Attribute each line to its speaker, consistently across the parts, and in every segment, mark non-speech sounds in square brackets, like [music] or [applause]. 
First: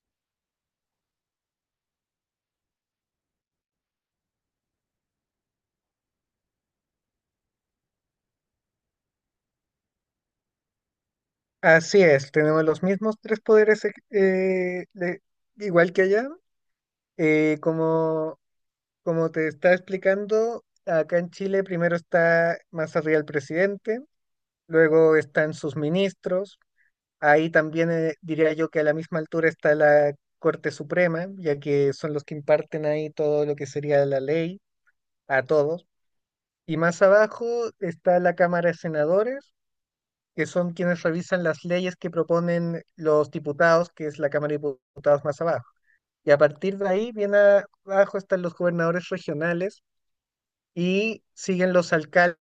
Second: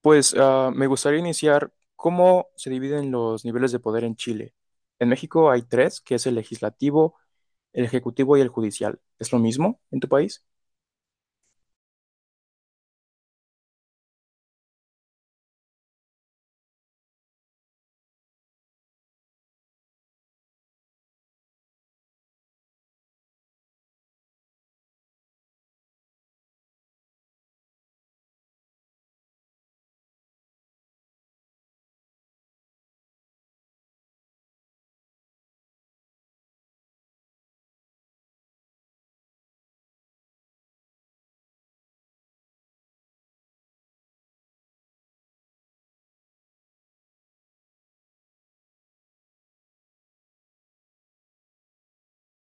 Speaker 1: Me gustaría iniciar cómo se dividen los niveles de poder en Chile. En México hay tres, que es el legislativo, el ejecutivo y el judicial. ¿Es lo mismo en tu país?
Speaker 2: Así es, tenemos los mismos tres poderes, igual que allá. Eh, como, como te estaba explicando, acá en Chile primero está más arriba el presidente, luego están sus ministros, ahí también diría yo que a la misma altura está la Corte Suprema, ya que son los que imparten ahí todo lo que sería la ley a todos. Y más abajo está la Cámara de Senadores que son quienes revisan las leyes que proponen los diputados, que es la Cámara de Diputados más abajo. Y a partir de ahí, bien abajo están los gobernadores regionales y siguen los alcaldes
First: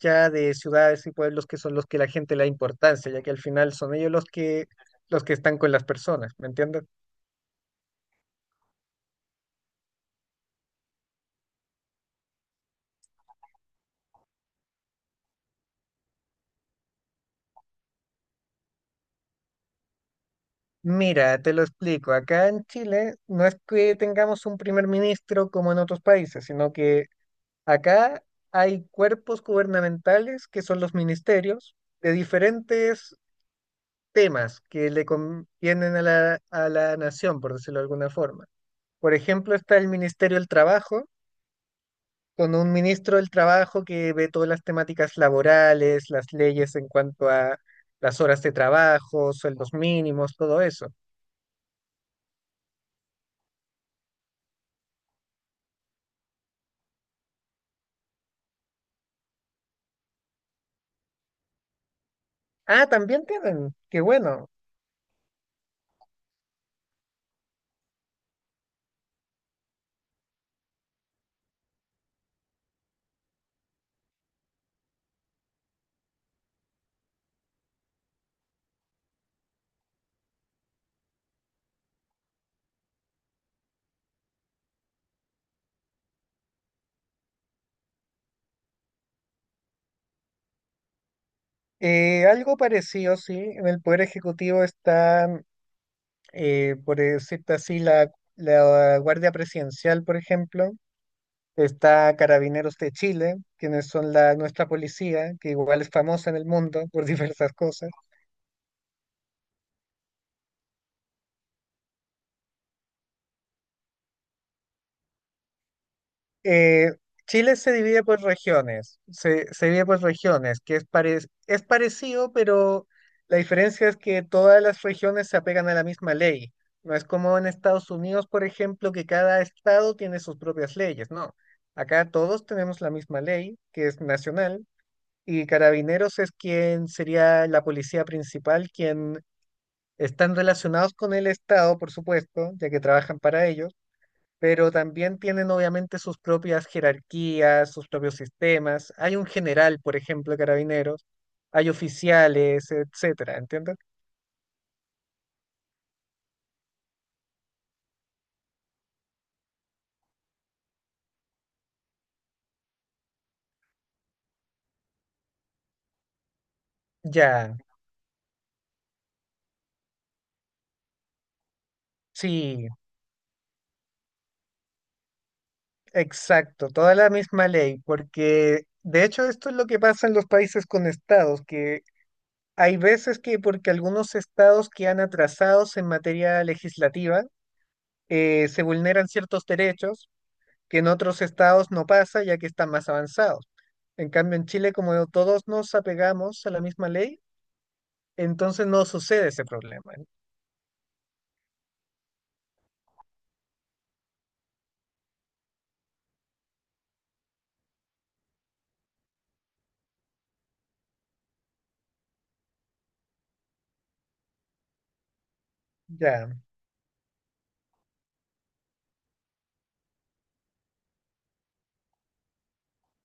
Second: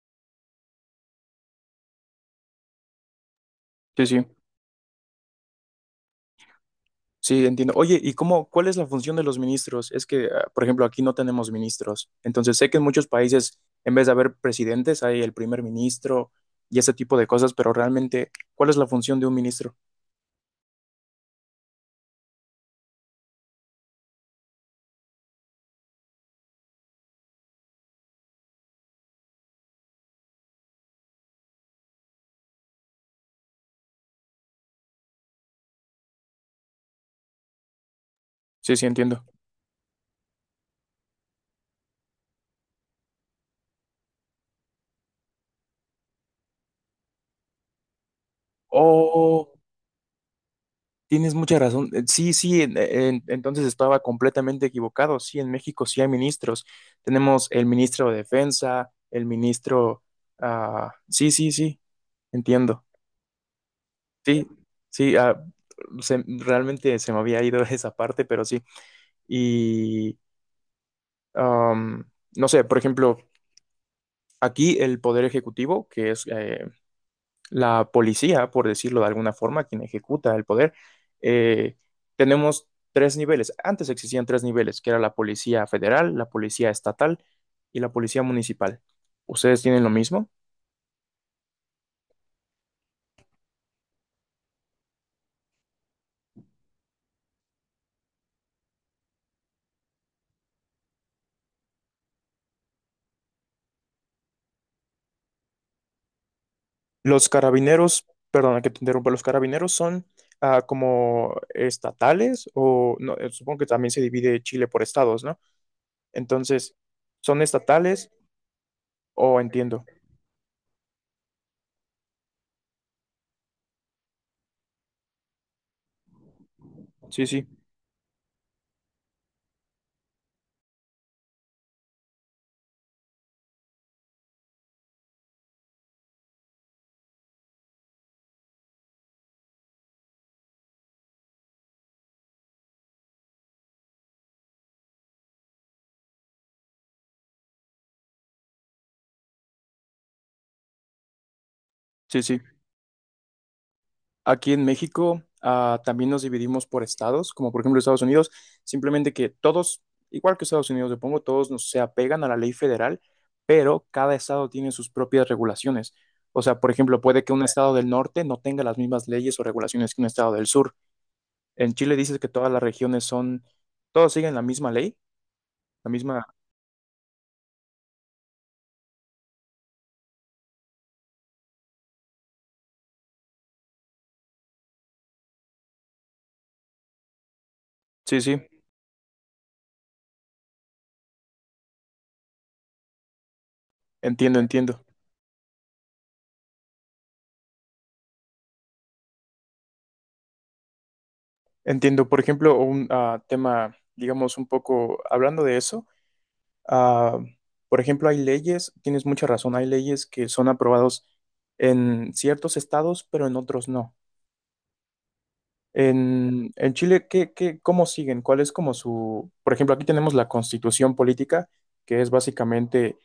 Speaker 2: ya de ciudades y pueblos que son los que la gente le da importancia, ya que al final son
Speaker 1: Sí,
Speaker 2: ellos
Speaker 1: sí.
Speaker 2: los que están con las personas, ¿me entiendes?
Speaker 1: Sí, entiendo. Oye, ¿cuál es la función de los ministros? Por ejemplo, aquí no tenemos ministros. Entonces, sé que en muchos países, en vez de haber presidentes, hay el primer ministro y ese tipo de cosas, pero realmente, ¿cuál es la función de un ministro?
Speaker 2: Mira, te lo explico, acá en Chile no es que tengamos un primer ministro como en otros países, sino que acá hay cuerpos gubernamentales que son los ministerios de diferentes temas que le convienen a a la nación, por decirlo de alguna forma.
Speaker 1: Sí, sí,
Speaker 2: Por
Speaker 1: entiendo.
Speaker 2: ejemplo, está el Ministerio del Trabajo, con un ministro del Trabajo que ve todas las temáticas laborales, las leyes en cuanto a las horas de trabajo,
Speaker 1: Oh,
Speaker 2: sueldos mínimos, todo eso.
Speaker 1: tienes mucha razón. Sí, sí, entonces estaba completamente equivocado. Sí, en México sí hay ministros. Tenemos el ministro de Defensa, el ministro... ah, sí, sí, sí, entiendo.
Speaker 2: Ah, también tienen, qué
Speaker 1: Sí,
Speaker 2: bueno.
Speaker 1: sí, realmente se me había ido [laughs] esa parte, pero sí. Y, am, no sé, por ejemplo, aquí el Poder Ejecutivo, que es la policía, por decirlo de alguna forma, quien ejecuta el poder, eh, tenemos tres niveles. Antes existían tres niveles, que era la policía federal, la policía estatal y la policía municipal. ¿Ustedes tienen lo mismo?
Speaker 2: Algo parecido, sí, en el Poder Ejecutivo está por decirte así, la Guardia Presidencial, por ejemplo, está Carabineros de Chile, quienes son nuestra policía, que igual es famosa en el mundo por
Speaker 1: Los
Speaker 2: [laughs] diversas cosas.
Speaker 1: carabineros, perdona que te interrumpa, los carabineros son como estatales o no, supongo que también se divide Chile por estados, ¿no? Entonces,
Speaker 2: Eh,
Speaker 1: ¿son
Speaker 2: Chile se divide
Speaker 1: estatales
Speaker 2: por regiones,
Speaker 1: o
Speaker 2: se
Speaker 1: entiendo?
Speaker 2: divide por regiones, que es, es parecido, pero la diferencia es que todas las regiones se apegan a la misma ley. No es
Speaker 1: Sí,
Speaker 2: como en
Speaker 1: sí,
Speaker 2: Estados Unidos, por ejemplo, que cada estado tiene sus propias leyes, no. Acá todos tenemos la misma ley, que es nacional. Y Carabineros es quien sería la policía principal, quien están relacionados con el Estado, por supuesto, ya que trabajan para ellos, pero también tienen obviamente sus propias jerarquías, sus propios sistemas. Hay un general, por ejemplo, de Carabineros, hay
Speaker 1: sí, sí.
Speaker 2: oficiales, etcétera, ¿entiendes?
Speaker 1: Aquí en México, también nos dividimos por estados, como por ejemplo Estados Unidos, simplemente que todos, igual que Estados Unidos, supongo, se apegan a la ley federal, pero cada estado tiene sus propias regulaciones. O sea, por ejemplo, puede que un
Speaker 2: Ya,
Speaker 1: estado del norte no tenga las mismas leyes o regulaciones que un estado del sur. En Chile dices que todas las
Speaker 2: sí,
Speaker 1: regiones son, todos siguen la misma ley, la misma...
Speaker 2: exacto, toda la misma ley, porque de hecho esto es lo que pasa en los países con estados, que hay veces que porque algunos estados quedan atrasados en materia legislativa,
Speaker 1: Sí, sí,
Speaker 2: se vulneran ciertos derechos que en otros estados no pasa ya que están más avanzados. En cambio,
Speaker 1: entiendo,
Speaker 2: en Chile,
Speaker 1: entiendo.
Speaker 2: como todos nos apegamos a la misma ley, entonces no sucede ese problema.
Speaker 1: Entiendo, por ejemplo, un tema, digamos, un poco hablando de eso. Ah, por ejemplo, hay leyes, tienes mucha razón, hay leyes que son aprobados en ciertos estados, pero en otros no.
Speaker 2: Ya,
Speaker 1: En Chile, ¿cómo siguen? ¿Cuál es como su... Por ejemplo, aquí tenemos la constitución política, que es básicamente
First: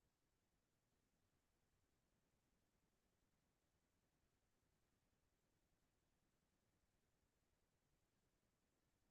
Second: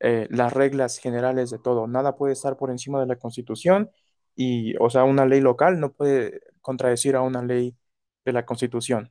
Speaker 1: las reglas generales de todo. Nada puede estar por encima de la constitución y, o sea, una ley local no puede contradecir a una ley de la constitución.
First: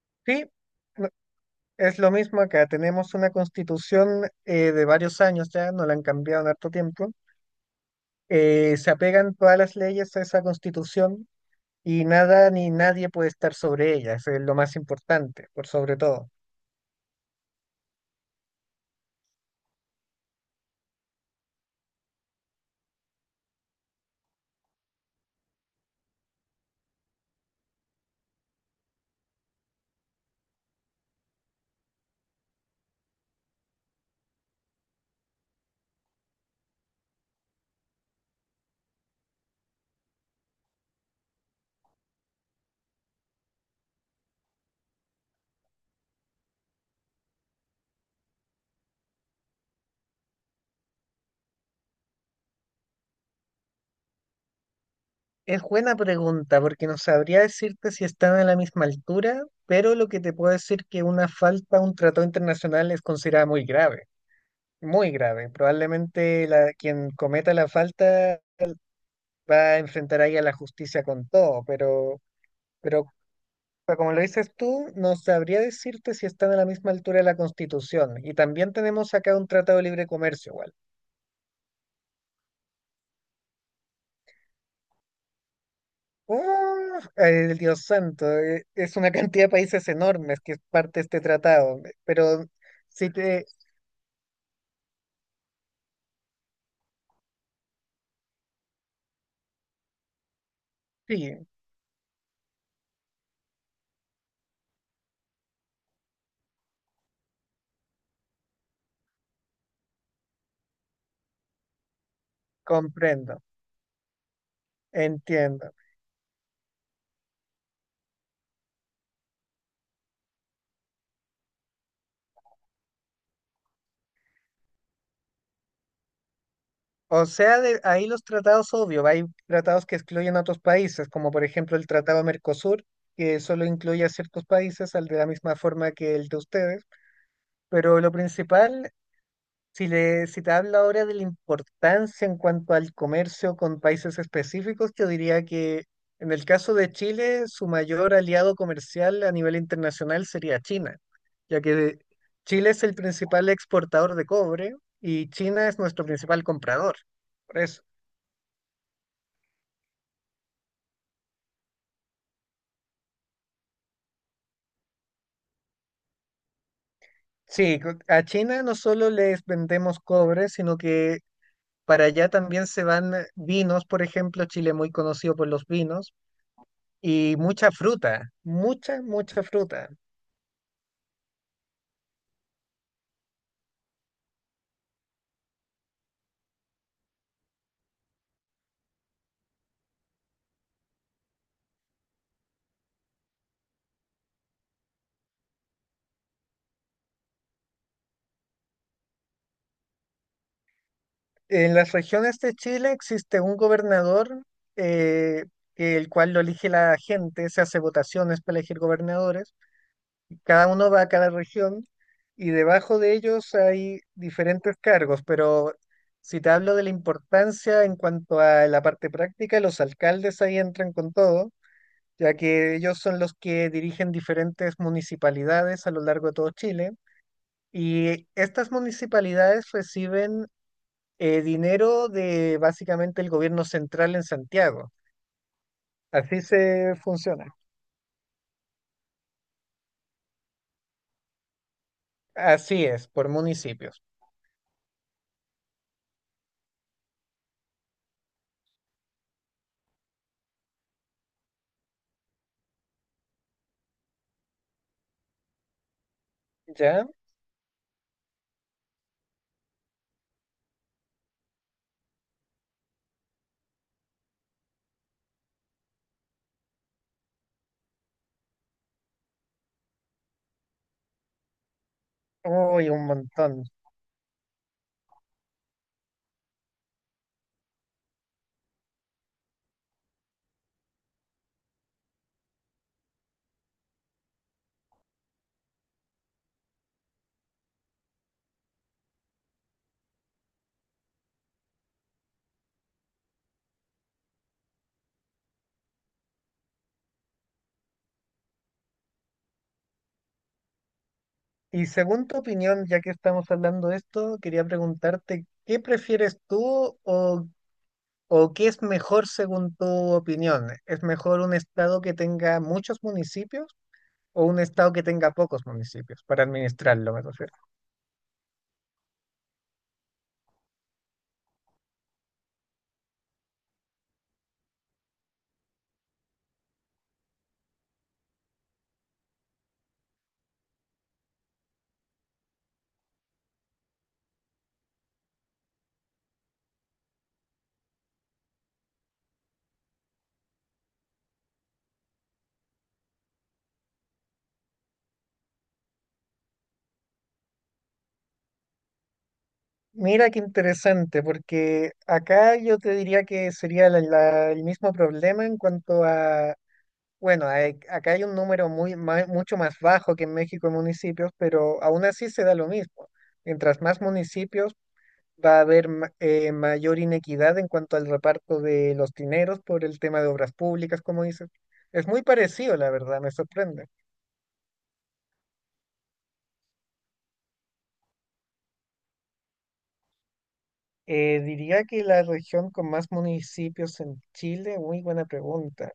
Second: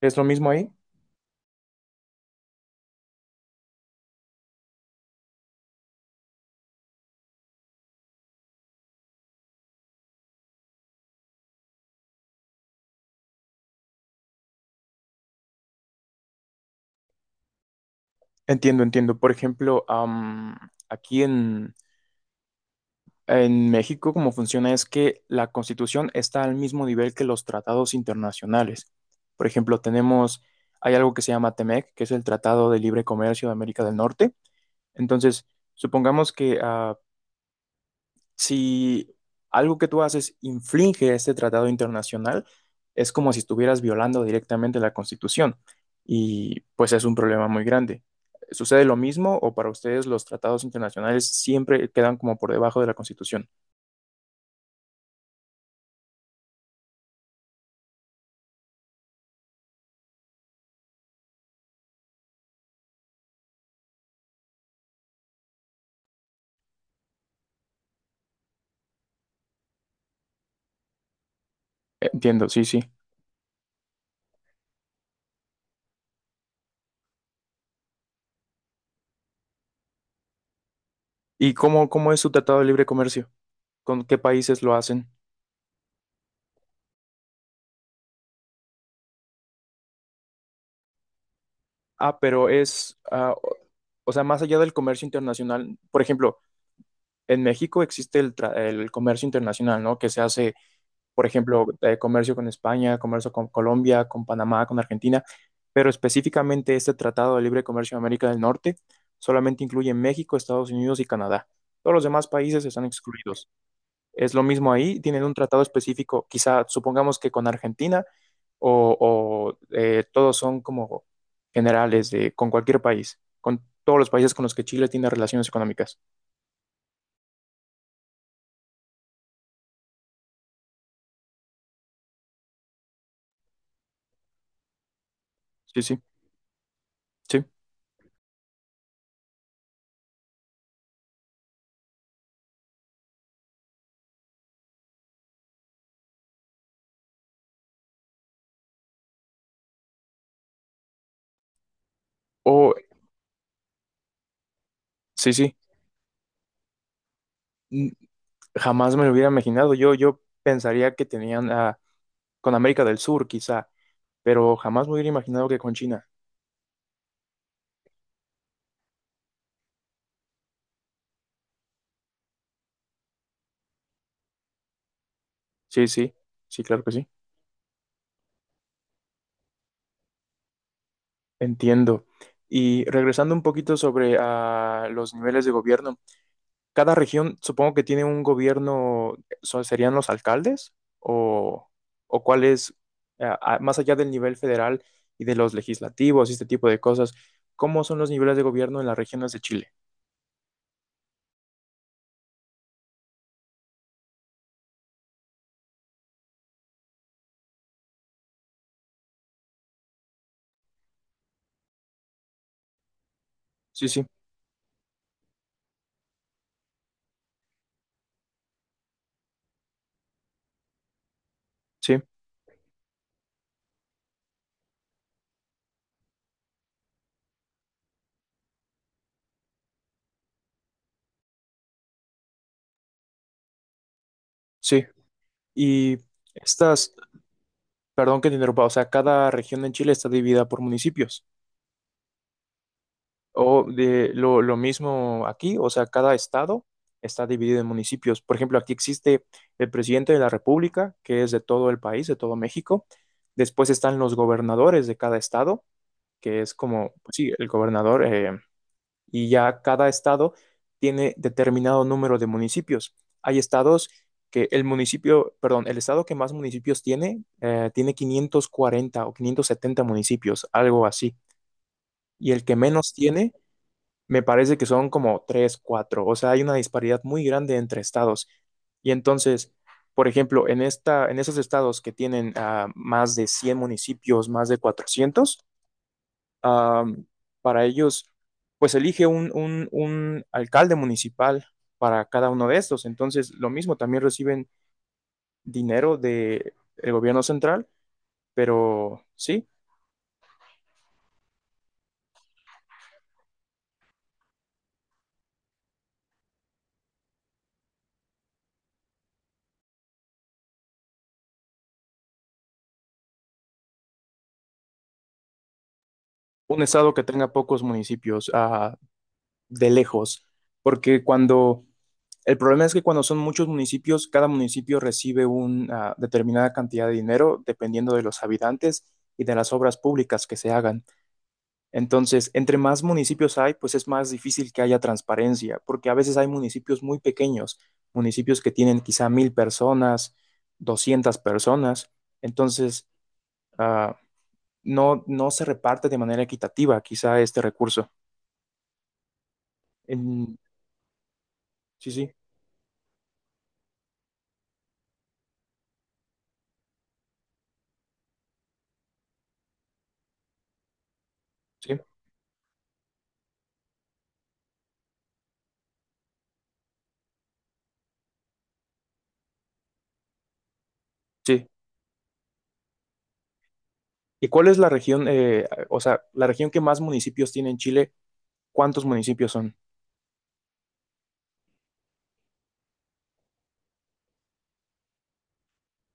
Speaker 1: ¿Es lo
Speaker 2: sí,
Speaker 1: mismo ahí?
Speaker 2: no- es lo mismo acá. Tenemos una constitución de varios años ya, no la han cambiado en harto tiempo. Se apegan todas las leyes a esa constitución y nada ni nadie puede estar sobre ella, eso es lo más importante, por sobre todo.
Speaker 1: Entiendo, entiendo. Por ejemplo, aquí en México, como funciona es que la Constitución está al mismo nivel que los tratados internacionales. Por ejemplo, tenemos, hay algo que se llama TEMEC, que es el Tratado de Libre Comercio de América del Norte. Entonces, supongamos que si algo que tú haces infringe este tratado internacional, es como si estuvieras violando directamente la Constitución y pues es un problema muy grande. ¿Sucede lo mismo o para ustedes los tratados internacionales siempre quedan como por debajo de la Constitución?
Speaker 2: Es buena pregunta porque no sabría decirte si están a la misma altura, pero lo que te puedo decir que una falta a un tratado internacional es considerada muy grave, muy grave. Probablemente quien cometa la falta va a enfrentar ahí a la justicia con todo, pero,
Speaker 1: Entiendo, sí, sí.
Speaker 2: pero pero como lo dices tú, no sabría decirte si están a la misma altura de la Constitución. Y también tenemos acá un tratado de libre comercio, igual.
Speaker 1: ¿Cómo es su tratado de libre comercio? ¿Con qué países lo hacen?
Speaker 2: ¡Oh, el Dios santo! Es una cantidad de países enormes que es parte de este tratado,
Speaker 1: Ah,
Speaker 2: pero
Speaker 1: pero es,
Speaker 2: sí
Speaker 1: ah,
Speaker 2: te,
Speaker 1: o O sea, más allá del comercio internacional, por ejemplo, en México existe el comercio internacional, ¿no? Que se hace por
Speaker 2: sí,
Speaker 1: ejemplo, comercio con España, comercio con Colombia, con Panamá, con Argentina, pero específicamente este Tratado de Libre Comercio en América del Norte solamente incluye México, Estados Unidos y Canadá. Todos los demás países están
Speaker 2: comprendo,
Speaker 1: excluidos. Es lo mismo ahí, tienen un tratado
Speaker 2: entiendo.
Speaker 1: específico, quizá supongamos que con Argentina o, o todos son como generales de, con cualquier país, con todos los países con los que Chile tiene relaciones económicas.
Speaker 2: O sea, ahí los tratados, obvio, hay tratados que excluyen a otros países, como por ejemplo el Tratado Mercosur, que solo incluye a ciertos países, al de la misma
Speaker 1: Sí,
Speaker 2: forma
Speaker 1: sí,
Speaker 2: que el de ustedes,
Speaker 1: sí.
Speaker 2: pero lo principal, si te hablo ahora de la importancia en cuanto al comercio con países específicos, yo diría que en el caso de Chile, su mayor aliado comercial a nivel internacional sería China, ya que Chile
Speaker 1: O,
Speaker 2: es el principal exportador de cobre y
Speaker 1: sí, sí.
Speaker 2: China es nuestro principal comprador. Por eso,
Speaker 1: Jamás me lo hubiera imaginado. Yo pensaría que tenían con América del Sur, quizá, pero jamás me hubiera imaginado que con China.
Speaker 2: sí, a China no solo les vendemos cobre, sino que para allá también se van vinos, por ejemplo, Chile es muy conocido por los
Speaker 1: Sí, sí,
Speaker 2: vinos,
Speaker 1: sí, claro que sí.
Speaker 2: y mucha fruta, mucha, mucha fruta.
Speaker 1: Entiendo. Y regresando un poquito sobre los niveles de gobierno, cada región supongo que tiene un gobierno, ¿serían los alcaldes? ¿O, o cuál es, más allá del nivel federal y de los legislativos y este tipo de cosas, ¿cómo son los niveles de gobierno en las regiones de Chile?
Speaker 2: En las regiones de Chile existe un gobernador, eh, el cual lo elige la gente, se hace votaciones para elegir gobernadores, cada uno va a cada región y debajo de ellos
Speaker 1: Sí,
Speaker 2: hay
Speaker 1: sí,
Speaker 2: diferentes cargos, pero si te hablo de la importancia en cuanto a la parte práctica, los alcaldes ahí entran con todo,
Speaker 1: sí,
Speaker 2: ya que ellos son los que dirigen diferentes municipalidades a lo largo de todo Chile. Y estas municipalidades reciben dinero de básicamente el gobierno central en
Speaker 1: sí.
Speaker 2: Santiago.
Speaker 1: Y...
Speaker 2: Así
Speaker 1: Estas,
Speaker 2: se funciona.
Speaker 1: perdón que te interrumpa, o sea, cada región en Chile está dividida por municipios.
Speaker 2: Así es, por
Speaker 1: O
Speaker 2: municipios.
Speaker 1: de lo, lo mismo aquí, o sea, cada estado está dividido en municipios. Por ejemplo, aquí existe el presidente de la República, que es de todo el país, de todo México. Después están los gobernadores de cada estado, que es como,
Speaker 2: ¿Ya?
Speaker 1: pues sí, el gobernador. Y ya cada estado tiene determinado número de municipios. Hay estados que el municipio, perdón, el estado que más municipios tiene, tiene 540 o 570 municipios, algo así. Y el que
Speaker 2: Uy,
Speaker 1: menos
Speaker 2: un
Speaker 1: tiene,
Speaker 2: montón.
Speaker 1: me parece que son como 3, 4. O sea, hay una disparidad muy grande entre estados. Y entonces, por ejemplo, en esos estados que tienen más de 100 municipios, más de 400 am, para ellos, pues elige un alcalde municipal para cada uno de estos. Entonces, lo mismo, también reciben dinero del gobierno central, pero sí,
Speaker 2: Y según tu opinión, ya que estamos hablando de esto, quería preguntarte, ¿qué prefieres tú? ¿O o qué es mejor según tu opinión? ¿Es mejor un estado que tenga muchos municipios o un estado que tenga pocos municipios para
Speaker 1: un estado que
Speaker 2: administrarlo, me
Speaker 1: tenga
Speaker 2: refiero?
Speaker 1: pocos municipios, de lejos, porque cuando, el problema es que cuando son muchos municipios, cada municipio recibe una determinada cantidad de dinero dependiendo de los habitantes y de las obras públicas que se hagan. Entonces, entre más municipios hay, pues es más difícil que haya transparencia, porque a veces hay municipios muy pequeños, municipios que tienen quizá 1.000 personas, 200 personas, entonces ah, no, no se reparte de manera equitativa quizá este recurso.
Speaker 2: Mira
Speaker 1: En-
Speaker 2: qué interesante,
Speaker 1: sí,
Speaker 2: porque
Speaker 1: sí,
Speaker 2: acá yo te diría que sería el mismo problema en cuanto a, bueno, acá hay un número muy, mucho más bajo que en México en municipios,
Speaker 1: sí,
Speaker 2: pero aún así se da lo mismo. Mientras más municipios, va a haber mayor inequidad en cuanto al reparto de los dineros por el tema de obras públicas, como
Speaker 1: sí.
Speaker 2: dices. Es muy parecido, la verdad, me sorprende.
Speaker 1: ¿Y cuál es la región, o sea, la región que más municipios tiene en Chile? ¿Cuántos municipios son?
Speaker 2: Diría que la región con más municipios en Chile, muy buena pregunta.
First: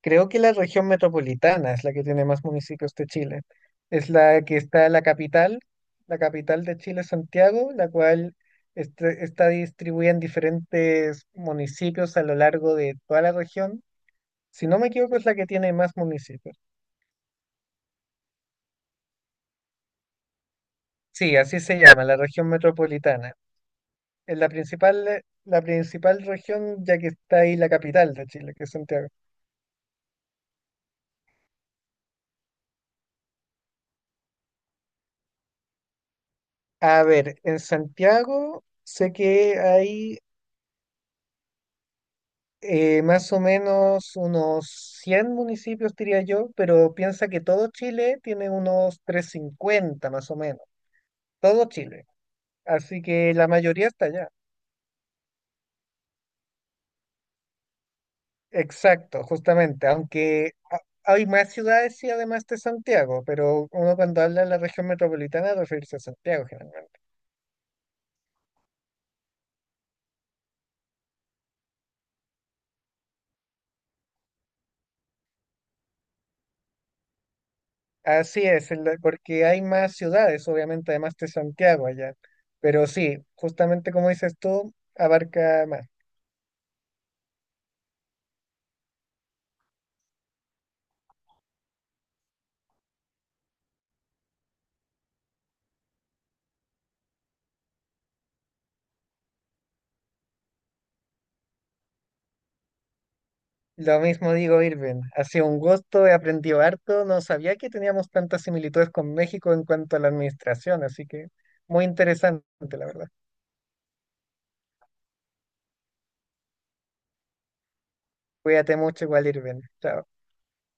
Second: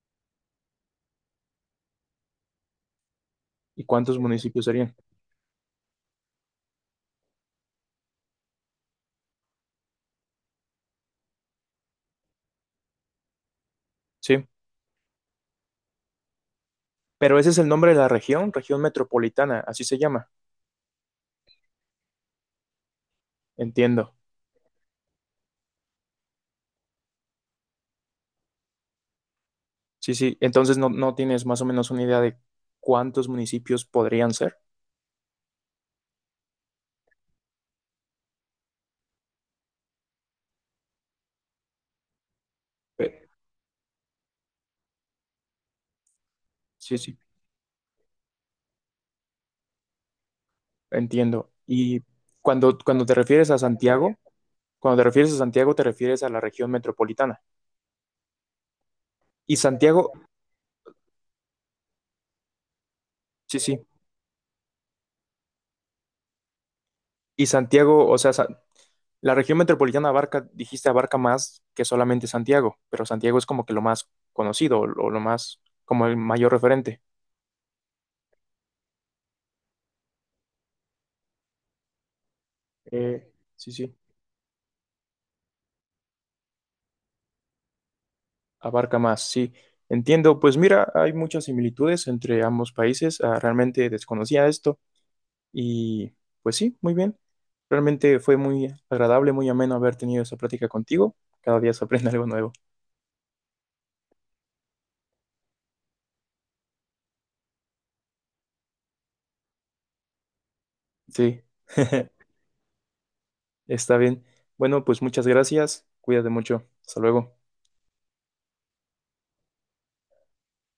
Speaker 2: Creo que la región metropolitana es la que tiene más municipios de Chile.
Speaker 1: ¿Y
Speaker 2: Es
Speaker 1: cuántos
Speaker 2: la que
Speaker 1: municipios
Speaker 2: está en
Speaker 1: serían?
Speaker 2: la capital de Chile, Santiago, la cual está distribuida en diferentes municipios a lo largo de toda la región.
Speaker 1: Sí,
Speaker 2: Si no me equivoco, es la que tiene más municipios.
Speaker 1: pero ese es el nombre de la región, región metropolitana, así se llama,
Speaker 2: Sí, así se llama, la región metropolitana.
Speaker 1: entiendo.
Speaker 2: Es la principal región, ya que está ahí la capital de Chile, que es Santiago.
Speaker 1: Sí, sí. Entonces no, no tienes más o menos una idea de cuántos municipios podrían ser.
Speaker 2: A ver, en Santiago sé que hay
Speaker 1: Eh,
Speaker 2: más o menos unos 100 municipios, diría yo, pero
Speaker 1: Sí, sí,
Speaker 2: piensa que todo Chile tiene unos 350, más o menos.
Speaker 1: entiendo.
Speaker 2: Todo
Speaker 1: Y
Speaker 2: Chile. Así
Speaker 1: cuando te
Speaker 2: que la
Speaker 1: refieres a
Speaker 2: mayoría está
Speaker 1: Santiago,
Speaker 2: allá.
Speaker 1: cuando te refieres a Santiago, te refieres a la región metropolitana.
Speaker 2: Exacto,
Speaker 1: Y
Speaker 2: justamente.
Speaker 1: Santiago,
Speaker 2: Aunque hay más ciudades, y además de Santiago,
Speaker 1: sí,
Speaker 2: pero
Speaker 1: sí.
Speaker 2: uno cuando habla de la región metropolitana referirse a Santiago generalmente.
Speaker 1: Y Santiago, la región metropolitana abarca, dijiste, abarca más que solamente Santiago, pero Santiago es como que lo más conocido o lo más, como el mayor referente.
Speaker 2: Así es, porque hay más ciudades, obviamente, además de Santiago allá. Pero sí,
Speaker 1: Sí,
Speaker 2: justamente
Speaker 1: sí.
Speaker 2: como dices tú, abarca más.
Speaker 1: Abarca más, sí. Entiendo, pues mira, hay muchas similitudes entre ambos países. Realmente desconocía esto y pues sí, muy bien. Realmente fue muy agradable, muy ameno haber tenido esa plática contigo. Cada día se aprende [laughs] algo nuevo.
Speaker 2: Lo mismo digo, Irving. Ha sido un gusto, he aprendido harto. No sabía que teníamos tantas similitudes con México en cuanto a la administración, así que
Speaker 1: Sí,
Speaker 2: muy
Speaker 1: [laughs]
Speaker 2: interesante, la verdad.
Speaker 1: está bien. Bueno, pues muchas gracias. Cuídate mucho. Hasta luego.
Speaker 2: Cuídate mucho igual, Irving. Chao.